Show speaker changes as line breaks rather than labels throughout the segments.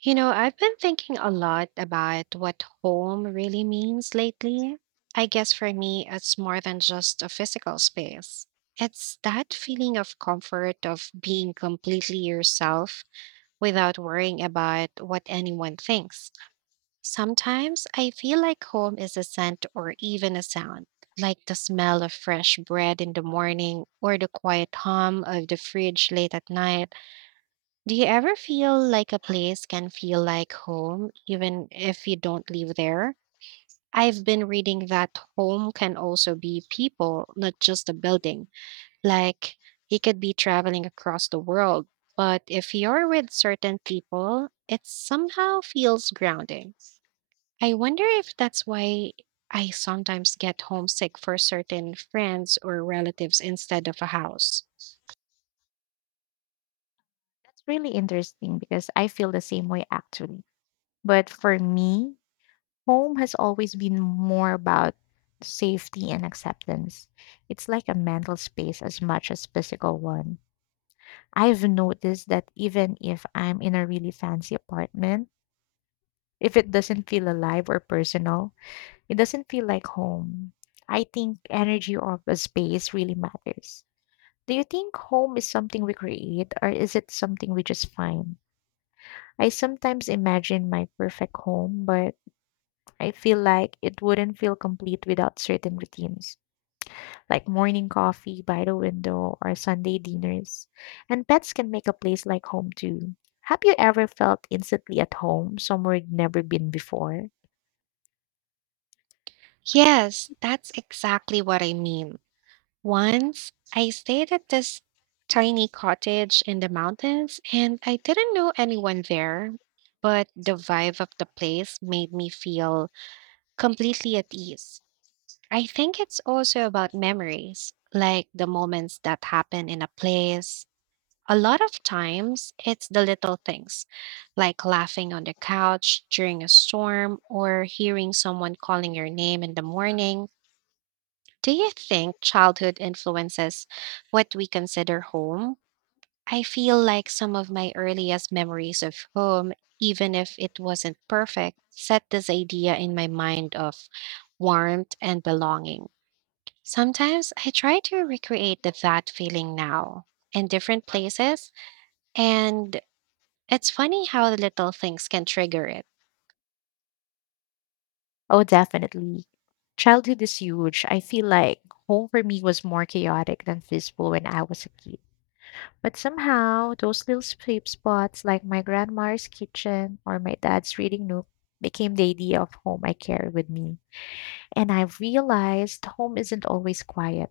You know, I've been thinking a lot about what home really means lately. I guess for me, it's more than just a physical space. It's that feeling of comfort of being completely yourself without worrying about what anyone thinks. Sometimes I feel like home is a scent or even a sound, like the smell of fresh bread in the morning or the quiet hum of the fridge late at night. Do you ever feel like a place can feel like home, even if you don't live there? I've been reading that home can also be people, not just a building. Like, you could be traveling across the world, but if you're with certain people, it somehow feels grounding. I wonder if that's why I sometimes get homesick for certain friends or relatives instead of a house.
That's really interesting because I feel the same way actually. But for me, home has always been more about safety and acceptance. It's like a mental space as much as physical one. I've noticed that even if I'm in a really fancy apartment, if it doesn't feel alive or personal, it doesn't feel like home. I think energy of a space really matters. Do you think home is something we create or is it something we just find? I sometimes imagine my perfect home, but I feel like it wouldn't feel complete without certain routines, like morning coffee by the window or Sunday dinners. And pets can make a place like home too. Have you ever felt instantly at home somewhere you'd never been before?
Yes, that's exactly what I mean. Once I stayed at this tiny cottage in the mountains and I didn't know anyone there, but the vibe of the place made me feel completely at ease. I think it's also about memories, like the moments that happen in a place. A lot of times, it's the little things, like laughing on the couch during a storm or hearing someone calling your name in the morning. Do you think childhood influences what we consider home? I feel like some of my earliest memories of home, even if it wasn't perfect, set this idea in my mind of warmth and belonging. Sometimes I try to recreate that feeling now in different places, and it's funny how little things can trigger it.
Oh, definitely. Childhood is huge. I feel like home for me was more chaotic than peaceful when I was a kid. But somehow, those little sleep spots like my grandma's kitchen or my dad's reading nook became the idea of home I carry with me. And I've realized home isn't always quiet.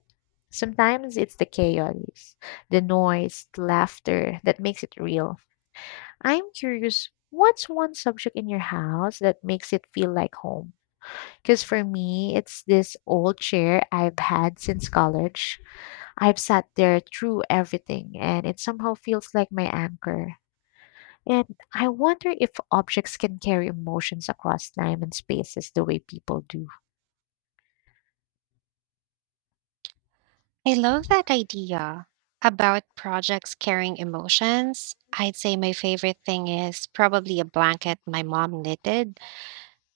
Sometimes it's the chaos, the noise, the laughter that makes it real. I'm curious, what's one subject in your house that makes it feel like home? Because for me, it's this old chair I've had since college. I've sat there through everything, and it somehow feels like my anchor. And I wonder if objects can carry emotions across time and spaces the way people do.
I love that idea about projects carrying emotions. I'd say my favorite thing is probably a blanket my mom knitted.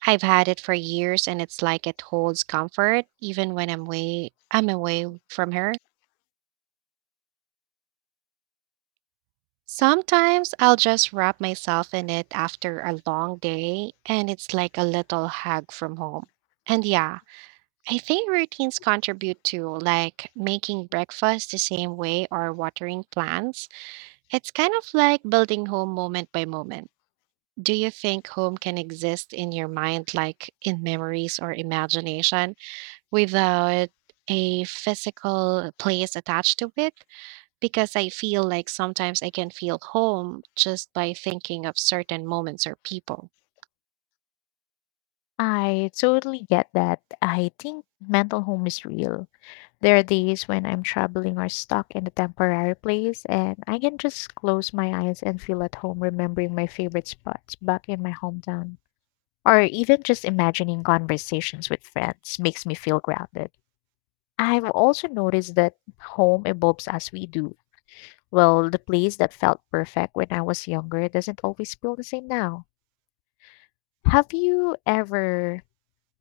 I've had it for years and it's like it holds comfort even when I'm away from her. Sometimes I'll just wrap myself in it after a long day and it's like a little hug from home. And yeah, I think routines contribute to like making breakfast the same way or watering plants. It's kind of like building home moment by moment. Do you think home can exist in your mind, like in memories or imagination, without a physical place attached to it? Because I feel like sometimes I can feel home just by thinking of certain moments or people.
I totally get that. I think mental home is real. There are days when I'm traveling or stuck in a temporary place, and I can just close my eyes and feel at home remembering my favorite spots back in my hometown. Or even just imagining conversations with friends makes me feel grounded. I've also noticed that home evolves as we do. Well, the place that felt perfect when I was younger doesn't always feel the same now. Have you ever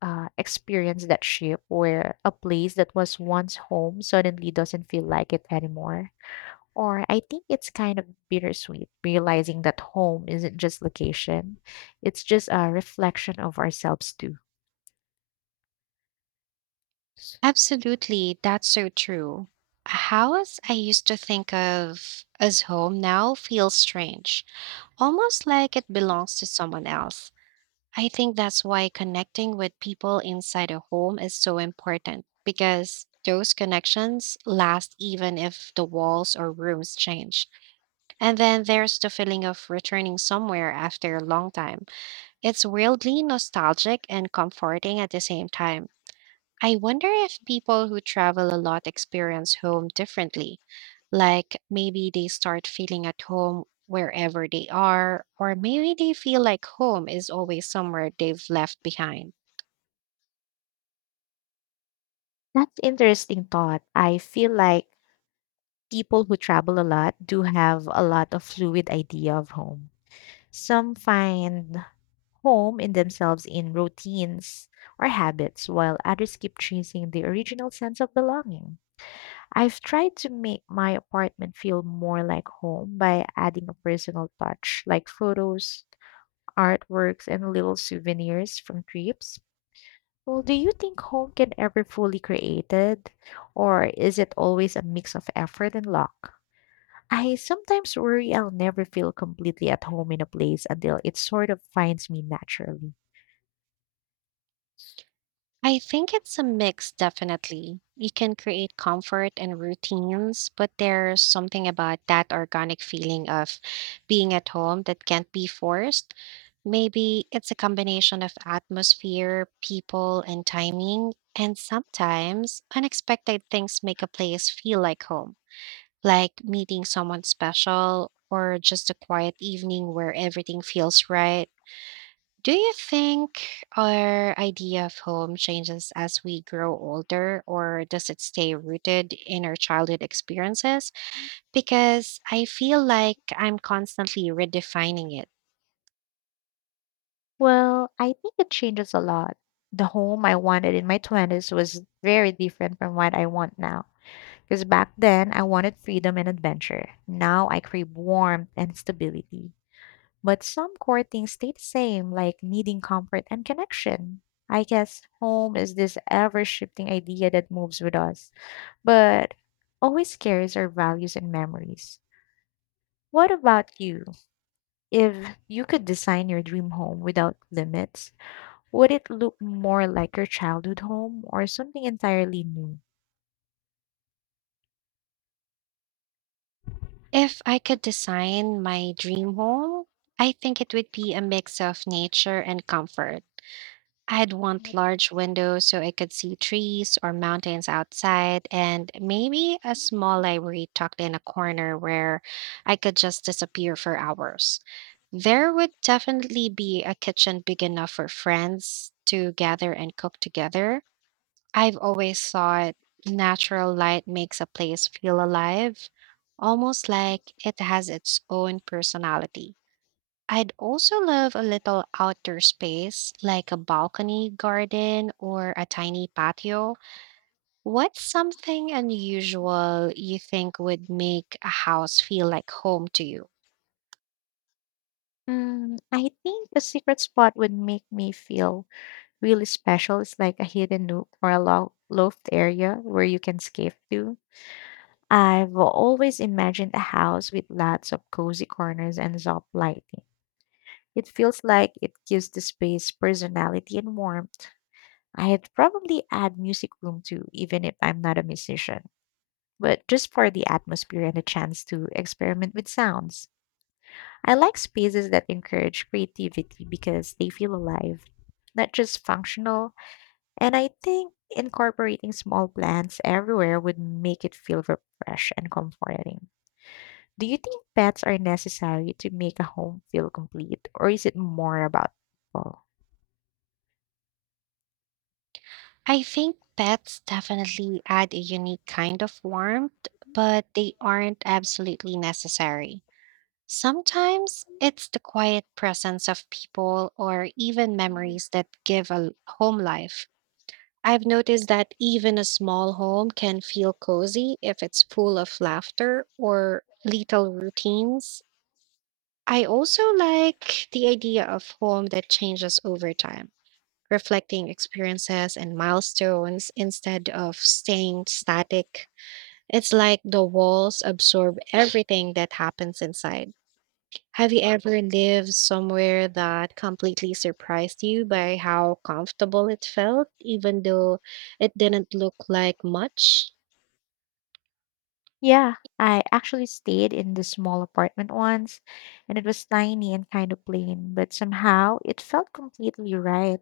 experienced that shift where a place that was once home suddenly doesn't feel like it anymore? Or I think it's kind of bittersweet realizing that home isn't just location, it's just a reflection of ourselves too.
Absolutely, that's so true. A house I used to think of as home now feels strange, almost like it belongs to someone else. I think that's why connecting with people inside a home is so important because those connections last even if the walls or rooms change. And then there's the feeling of returning somewhere after a long time. It's weirdly nostalgic and comforting at the same time. I wonder if people who travel a lot experience home differently. Like maybe they start feeling at home wherever they are, or maybe they feel like home is always somewhere they've left behind.
That's interesting thought. I feel like people who travel a lot do have a lot of fluid idea of home. Some find home in themselves in routines or habits, while others keep chasing the original sense of belonging. I've tried to make my apartment feel more like home by adding a personal touch, like photos, artworks, and little souvenirs from trips. Well, do you think home can ever fully created, or is it always a mix of effort and luck? I sometimes worry I'll never feel completely at home in a place until it sort of finds me naturally.
I think it's a mix, definitely. You can create comfort and routines, but there's something about that organic feeling of being at home that can't be forced. Maybe it's a combination of atmosphere, people, and timing. And sometimes unexpected things make a place feel like home, like meeting someone special or just a quiet evening where everything feels right. Do you think our idea of home changes as we grow older, or does it stay rooted in our childhood experiences? Because I feel like I'm constantly redefining it.
Well, I think it changes a lot. The home I wanted in my 20s was very different from what I want now. Because back then, I wanted freedom and adventure. Now I crave warmth and stability. But some core things stay the same, like needing comfort and connection. I guess home is this ever shifting idea that moves with us, but always carries our values and memories. What about you? If you could design your dream home without limits, would it look more like your childhood home or something entirely new?
If I could design my dream home, I think it would be a mix of nature and comfort. I'd want large windows so I could see trees or mountains outside, and maybe a small library tucked in a corner where I could just disappear for hours. There would definitely be a kitchen big enough for friends to gather and cook together. I've always thought natural light makes a place feel alive, almost like it has its own personality. I'd also love a little outdoor space, like a balcony garden or a tiny patio. What's something unusual you think would make a house feel like home to you?
I think a secret spot would make me feel really special. It's like a hidden nook or a loft area where you can escape to. I've always imagined a house with lots of cozy corners and soft lighting. It feels like it gives the space personality and warmth. I'd probably add music room too, even if I'm not a musician, but just for the atmosphere and a chance to experiment with sounds. I like spaces that encourage creativity because they feel alive, not just functional, and I think incorporating small plants everywhere would make it feel fresh and comforting. Do you think pets are necessary to make a home feel complete, or is it more about people?
I think pets definitely add a unique kind of warmth, but they aren't absolutely necessary. Sometimes it's the quiet presence of people or even memories that give a home life. I've noticed that even a small home can feel cozy if it's full of laughter or little routines. I also like the idea of home that changes over time, reflecting experiences and milestones instead of staying static. It's like the walls absorb everything that happens inside. Have you ever lived somewhere that completely surprised you by how comfortable it felt, even though it didn't look like much?
Yeah, I actually stayed in this small apartment once, and it was tiny and kind of plain, but somehow it felt completely right.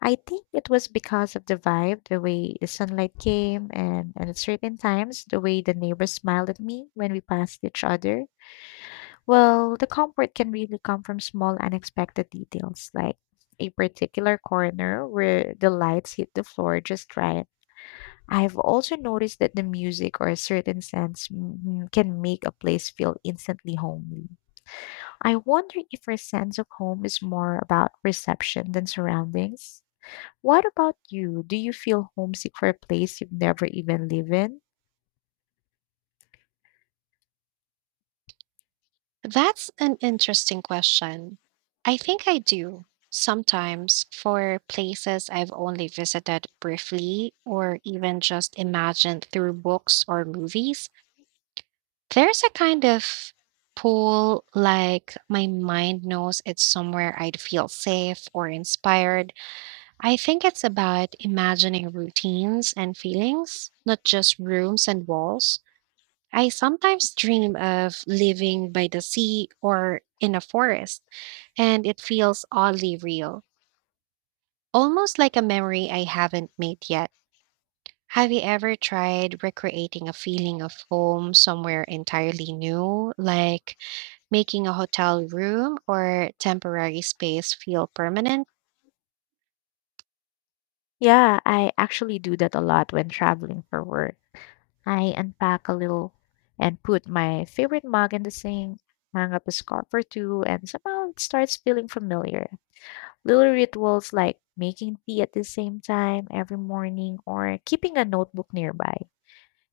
I think it was because of the vibe, the way the sunlight came, and at certain times, the way the neighbors smiled at me when we passed each other. Well, the comfort can really come from small, unexpected details, like a particular corner where the lights hit the floor just right. I've also noticed that the music or a certain sense can make a place feel instantly homely. I wonder if our sense of home is more about reception than surroundings. What about you? Do you feel homesick for a place you've never even lived in?
That's an interesting question. I think I do sometimes, for places I've only visited briefly or even just imagined through books or movies. There's a kind of pull, like my mind knows it's somewhere I'd feel safe or inspired. I think it's about imagining routines and feelings, not just rooms and walls. I sometimes dream of living by the sea or in a forest, and it feels oddly real, almost like a memory I haven't made yet. Have you ever tried recreating a feeling of home somewhere entirely new, like making a hotel room or temporary space feel permanent?
Yeah, I actually do that a lot when traveling for work. I unpack a little and put my favorite mug in the sink, hang up a scarf or two, and somehow it starts feeling familiar. Little rituals like making tea at the same time every morning or keeping a notebook nearby.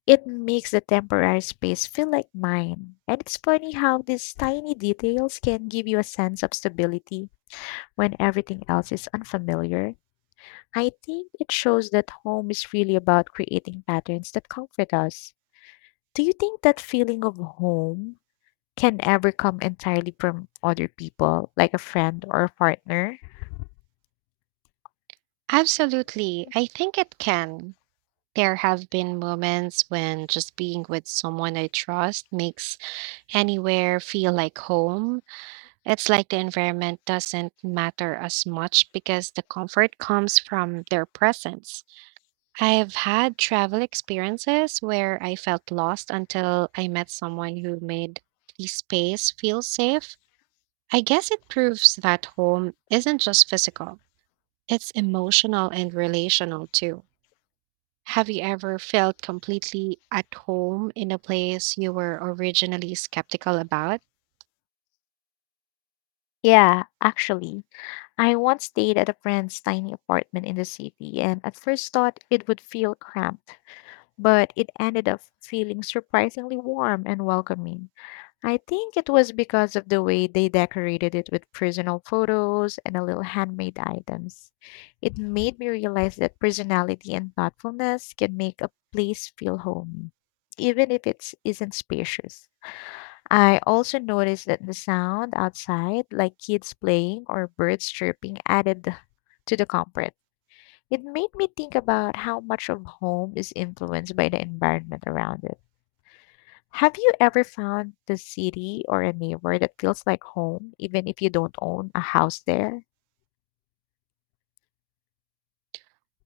It makes the temporary space feel like mine. And it's funny how these tiny details can give you a sense of stability when everything else is unfamiliar. I think it shows that home is really about creating patterns that comfort us. Do you think that feeling of home can ever come entirely from other people, like a friend or a partner?
Absolutely. I think it can. There have been moments when just being with someone I trust makes anywhere feel like home. It's like the environment doesn't matter as much because the comfort comes from their presence. I've had travel experiences where I felt lost until I met someone who made the space feel safe. I guess it proves that home isn't just physical, it's emotional and relational too. Have you ever felt completely at home in a place you were originally skeptical about?
Yeah, actually. I once stayed at a friend's tiny apartment in the city and at first thought it would feel cramped, but it ended up feeling surprisingly warm and welcoming. I think it was because of the way they decorated it with personal photos and a little handmade items. It made me realize that personality and thoughtfulness can make a place feel homey, even if it isn't spacious. I also noticed that the sound outside, like kids playing or birds chirping, added to the comfort. It made me think about how much of home is influenced by the environment around it. Have you ever found the city or a neighbor that feels like home, even if you don't own a house there?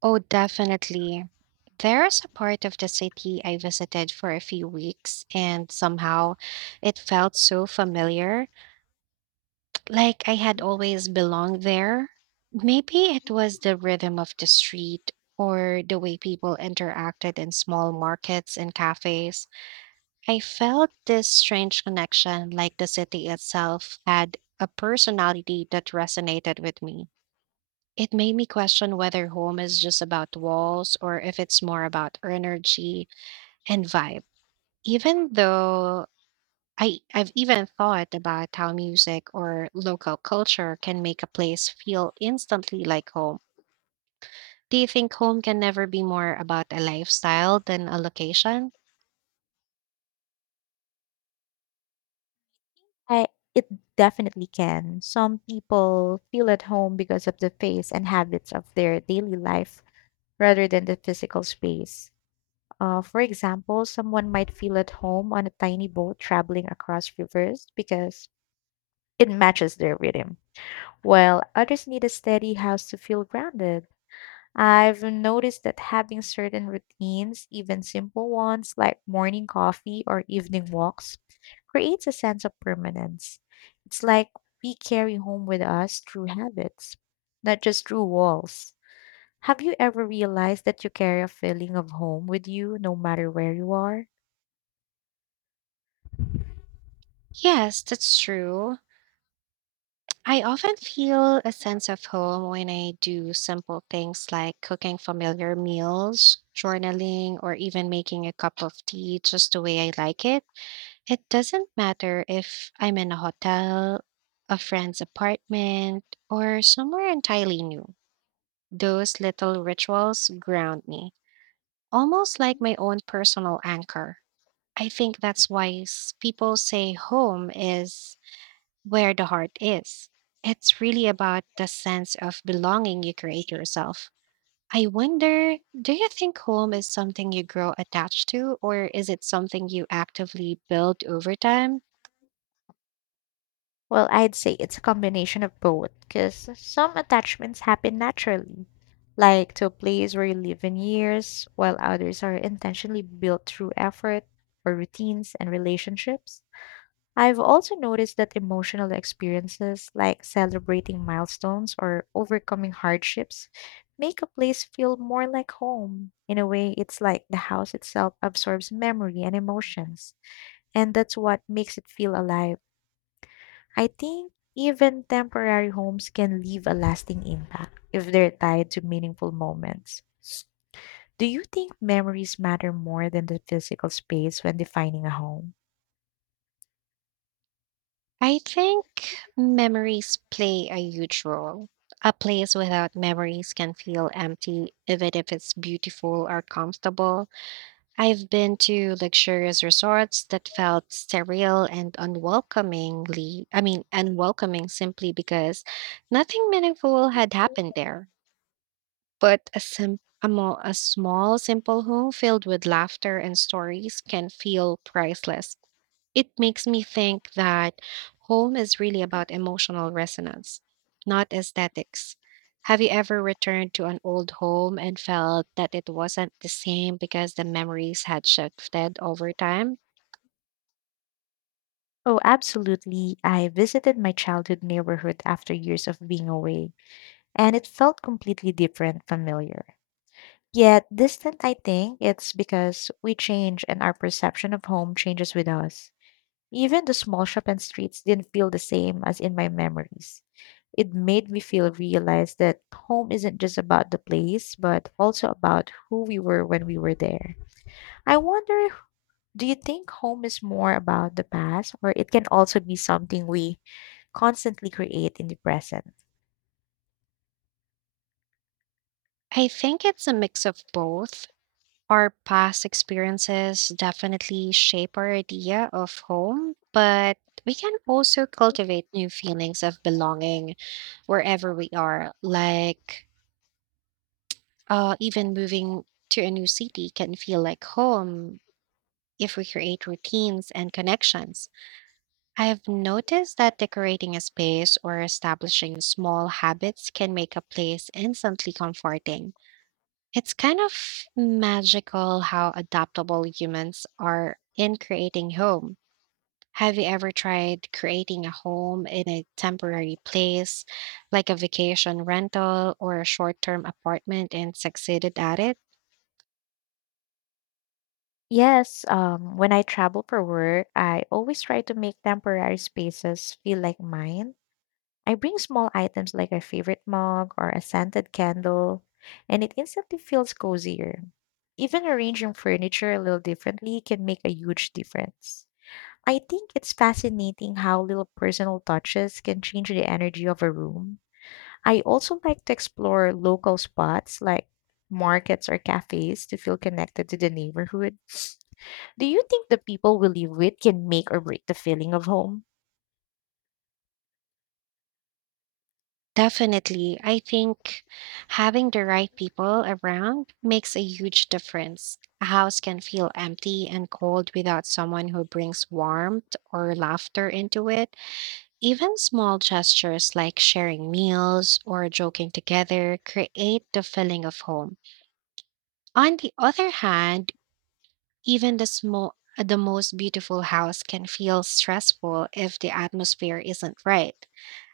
Oh, definitely. There's a part of the city I visited for a few weeks, and somehow it felt so familiar, like I had always belonged there. Maybe it was the rhythm of the street or the way people interacted in small markets and cafes. I felt this strange connection, like the city itself had a personality that resonated with me. It made me question whether home is just about walls or if it's more about energy and vibe. Even though I've even thought about how music or local culture can make a place feel instantly like home. Do you think home can never be more about a lifestyle than a location?
I it definitely can. Some people feel at home because of the face and habits of their daily life rather than the physical space. For example, someone might feel at home on a tiny boat traveling across rivers because it matches their rhythm, while others need a steady house to feel grounded. I've noticed that having certain routines, even simple ones like morning coffee or evening walks, creates a sense of permanence. It's like we carry home with us through habits, not just through walls. Have you ever realized that you carry a feeling of home with you no matter where you are?
Yes, that's true. I often feel a sense of home when I do simple things like cooking familiar meals, journaling, or even making a cup of tea just the way I like it. It doesn't matter if I'm in a hotel, a friend's apartment, or somewhere entirely new. Those little rituals ground me, almost like my own personal anchor. I think that's why people say home is where the heart is. It's really about the sense of belonging you create yourself. I wonder, do you think home is something you grow attached to, or is it something you actively build over time?
Well, I'd say it's a combination of both, because some attachments happen naturally, like to a place where you live in years, while others are intentionally built through effort or routines and relationships. I've also noticed that emotional experiences like celebrating milestones or overcoming hardships make a place feel more like home. In a way, it's like the house itself absorbs memory and emotions, and that's what makes it feel alive. I think even temporary homes can leave a lasting impact if they're tied to meaningful moments. Do you think memories matter more than the physical space when defining a home?
I think memories play a huge role. A place without memories can feel empty, even if it's beautiful or comfortable. I've been to luxurious resorts that felt sterile and unwelcomingly, I mean, unwelcoming simply because nothing meaningful had happened there. But a small, simple home filled with laughter and stories can feel priceless. It makes me think that home is really about emotional resonance, not aesthetics. Have you ever returned to an old home and felt that it wasn't the same because the memories had shifted over time?
Oh, absolutely. I visited my childhood neighborhood after years of being away, and it felt completely different, familiar. Yet distant, I think it's because we change and our perception of home changes with us. Even the small shop and streets didn't feel the same as in my memories. It made me feel realize that home isn't just about the place, but also about who we were when we were there. I wonder, do you think home is more about the past, or it can also be something we constantly create in the present?
I think it's a mix of both. Our past experiences definitely shape our idea of home, but we can also cultivate new feelings of belonging wherever we are, like even moving to a new city can feel like home if we create routines and connections. I've noticed that decorating a space or establishing small habits can make a place instantly comforting. It's kind of magical how adaptable humans are in creating home. Have you ever tried creating a home in a temporary place, like a vacation rental or a short term apartment, and succeeded at it?
Yes, when I travel for work, I always try to make temporary spaces feel like mine. I bring small items like a favorite mug or a scented candle, and it instantly feels cozier. Even arranging furniture a little differently can make a huge difference. I think it's fascinating how little personal touches can change the energy of a room. I also like to explore local spots like markets or cafes to feel connected to the neighborhood. Do you think the people we live with can make or break the feeling of home?
Definitely. I think having the right people around makes a huge difference. A house can feel empty and cold without someone who brings warmth or laughter into it. Even small gestures like sharing meals or joking together create the feeling of home. On the other hand, even the most beautiful house can feel stressful if the atmosphere isn't right.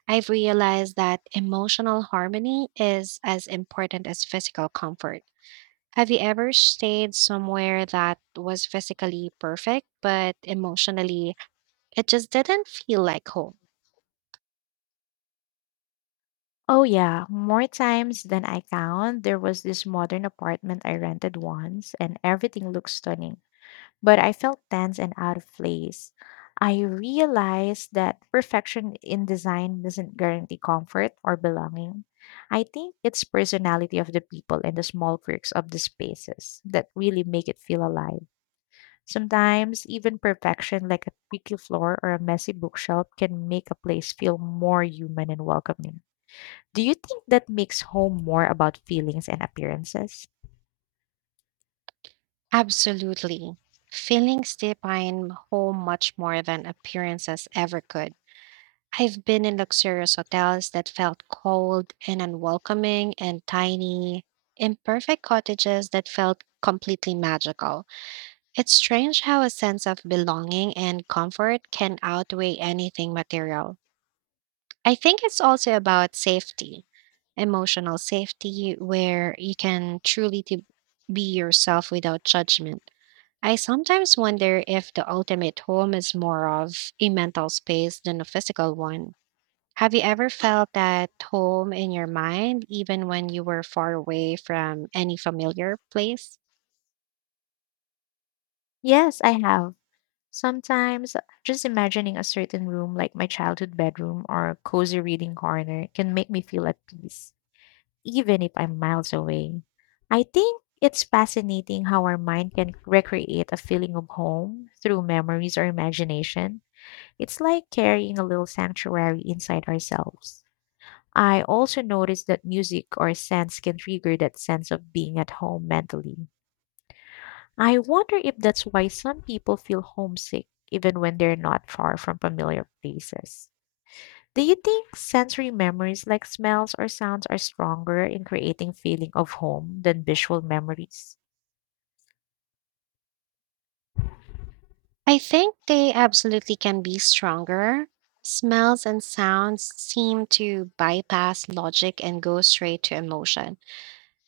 I've realized that emotional harmony is as important as physical comfort. Have you ever stayed somewhere that was physically perfect, but emotionally it just didn't feel like home?
Oh, yeah, more times than I count. There was this modern apartment I rented once, and everything looked stunning, but I felt tense and out of place. I realized that perfection in design doesn't guarantee comfort or belonging. I think it's personality of the people and the small quirks of the spaces that really make it feel alive. Sometimes even perfection like a creaky floor or a messy bookshelf can make a place feel more human and welcoming. Do you think that makes home more about feelings and appearances?
Absolutely. Feelings define home much more than appearances ever could. I've been in luxurious hotels that felt cold and unwelcoming, and tiny, imperfect cottages that felt completely magical. It's strange how a sense of belonging and comfort can outweigh anything material. I think it's also about safety, emotional safety, where you can truly to be yourself without judgment. I sometimes wonder if the ultimate home is more of a mental space than a physical one. Have you ever felt that home in your mind, even when you were far away from any familiar place?
Yes, I have. Sometimes just imagining a certain room like my childhood bedroom or cozy reading corner can make me feel at peace, even if I'm miles away. I think it's fascinating how our mind can recreate a feeling of home through memories or imagination. It's like carrying a little sanctuary inside ourselves. I also noticed that music or scents can trigger that sense of being at home mentally. I wonder if that's why some people feel homesick even when they're not far from familiar places. Do you think sensory memories like smells or sounds are stronger in creating feeling of home than visual memories?
I think they absolutely can be stronger. Smells and sounds seem to bypass logic and go straight to emotion.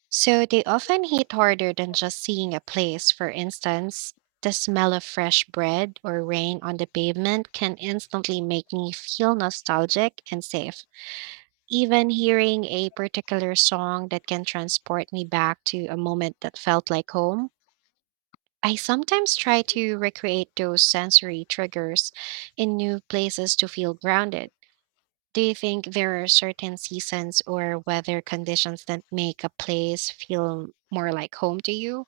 So they often hit harder than just seeing a place. For instance, the smell of fresh bread or rain on the pavement can instantly make me feel nostalgic and safe. Even hearing a particular song that can transport me back to a moment that felt like home. I sometimes try to recreate those sensory triggers in new places to feel grounded. Do you think there are certain seasons or weather conditions that make a place feel more like home to you?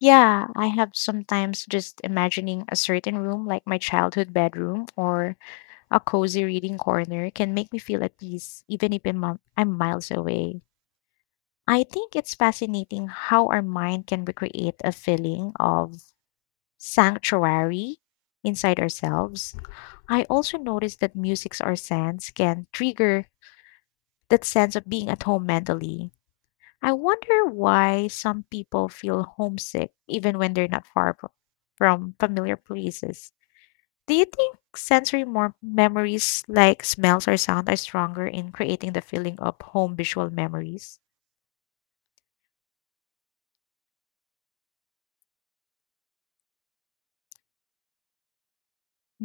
Yeah, I have sometimes just imagining a certain room like my childhood bedroom or a cozy reading corner can make me feel at peace even if I'm miles away. I think it's fascinating how our mind can recreate a feeling of sanctuary inside ourselves. I also noticed that musics or scents can trigger that sense of being at home mentally. I wonder why some people feel homesick even when they're not far fro- from familiar places. Do you think memories like smells or sound are stronger in creating the feeling of home visual memories?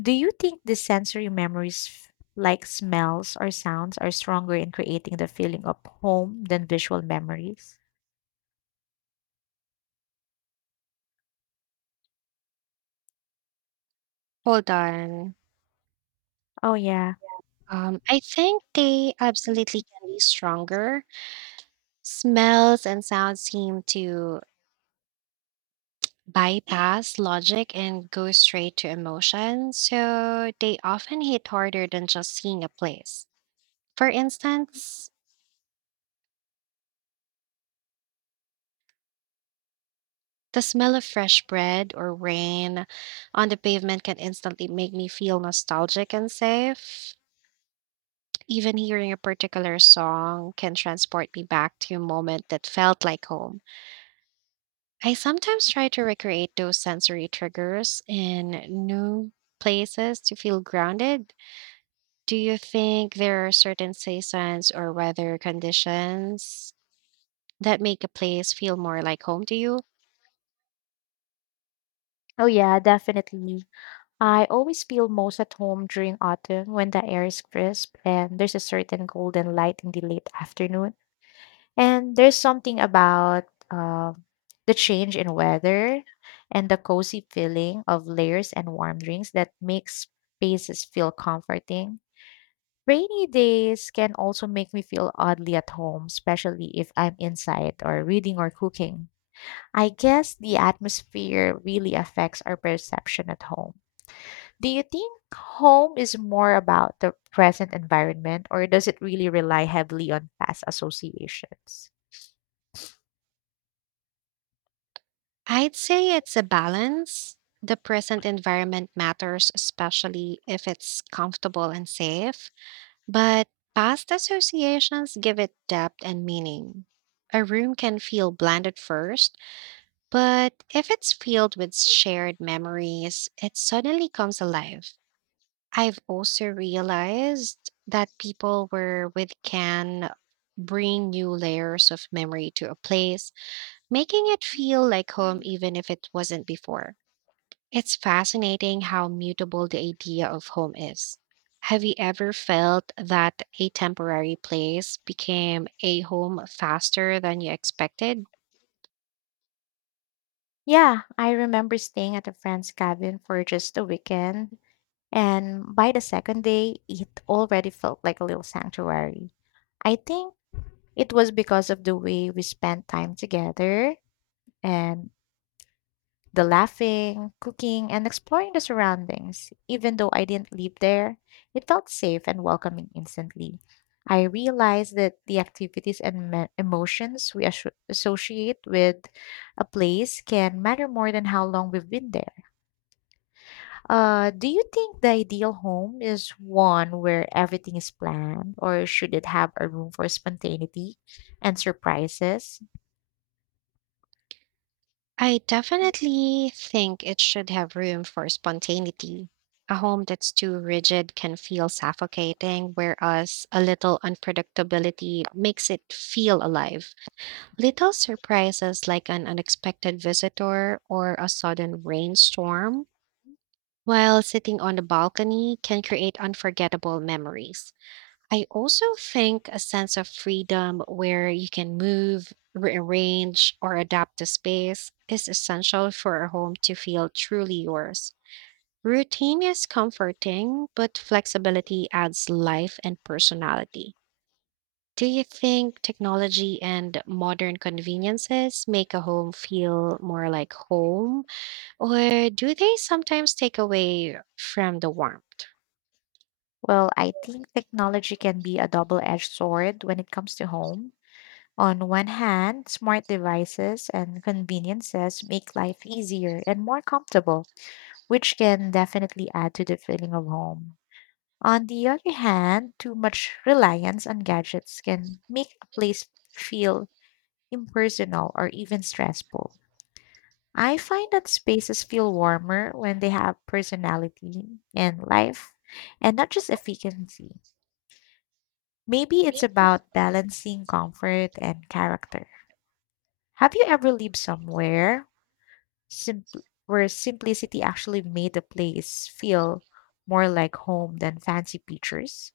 Do you think the sensory memories, like smells or sounds, are stronger in creating the feeling of home than visual memories?
Hold on.
Oh, yeah.
I think they absolutely can be stronger. Smells and sounds seem to bypass logic and go straight to emotion, so they often hit harder than just seeing a place. For instance, the smell of fresh bread or rain on the pavement can instantly make me feel nostalgic and safe. Even hearing a particular song can transport me back to a moment that felt like home. I sometimes try to recreate those sensory triggers in new places to feel grounded. Do you think there are certain seasons or weather conditions that make a place feel more like home to you?
Oh, yeah, definitely. I always feel most at home during autumn when the air is crisp and there's a certain golden light in the late afternoon. And there's something about uh, the change in weather and the cozy feeling of layers and warm drinks that makes spaces feel comforting. Rainy days can also make me feel oddly at home, especially if I'm inside or reading or cooking. I guess the atmosphere really affects our perception at home. Do you think home is more about the present environment, or does it really rely heavily on past associations?
I'd say it's a balance. The present environment matters, especially if it's comfortable and safe, but past associations give it depth and meaning. A room can feel bland at first, but if it's filled with shared memories, it suddenly comes alive. I've also realized that people were with can bring new layers of memory to a place, making it feel like home even if it wasn't before. It's fascinating how mutable the idea of home is. Have you ever felt that a temporary place became a home faster than you expected?
Yeah, I remember staying at a friend's cabin for just a weekend, and by the second day, it already felt like a little sanctuary. I think it was because of the way we spent time together and the laughing, cooking, and exploring the surroundings. Even though I didn't live there, it felt safe and welcoming instantly. I realized that the activities and emotions we associate with a place can matter more than how long we've been there. Do you think the ideal home is one where everything is planned, or should it have a room for spontaneity and surprises?
I definitely think it should have room for spontaneity. A home that's too rigid can feel suffocating, whereas a little unpredictability makes it feel alive. Little surprises like an unexpected visitor or a sudden rainstorm while sitting on the balcony can create unforgettable memories. I also think a sense of freedom where you can move, rearrange, or adapt the space is essential for a home to feel truly yours. Routine is comforting, but flexibility adds life and personality. Do you think technology and modern conveniences make a home feel more like home, or do they sometimes take away from the warmth?
Well, I think technology can be a double edged sword when it comes to home. On one hand, smart devices and conveniences make life easier and more comfortable, which can definitely add to the feeling of home. On the other hand, too much reliance on gadgets can make a place feel impersonal or even stressful. I find that spaces feel warmer when they have personality and life and not just efficiency. Maybe it's about balancing comfort and character. Have you ever lived somewhere where simplicity actually made the place feel more like home than fancy pictures?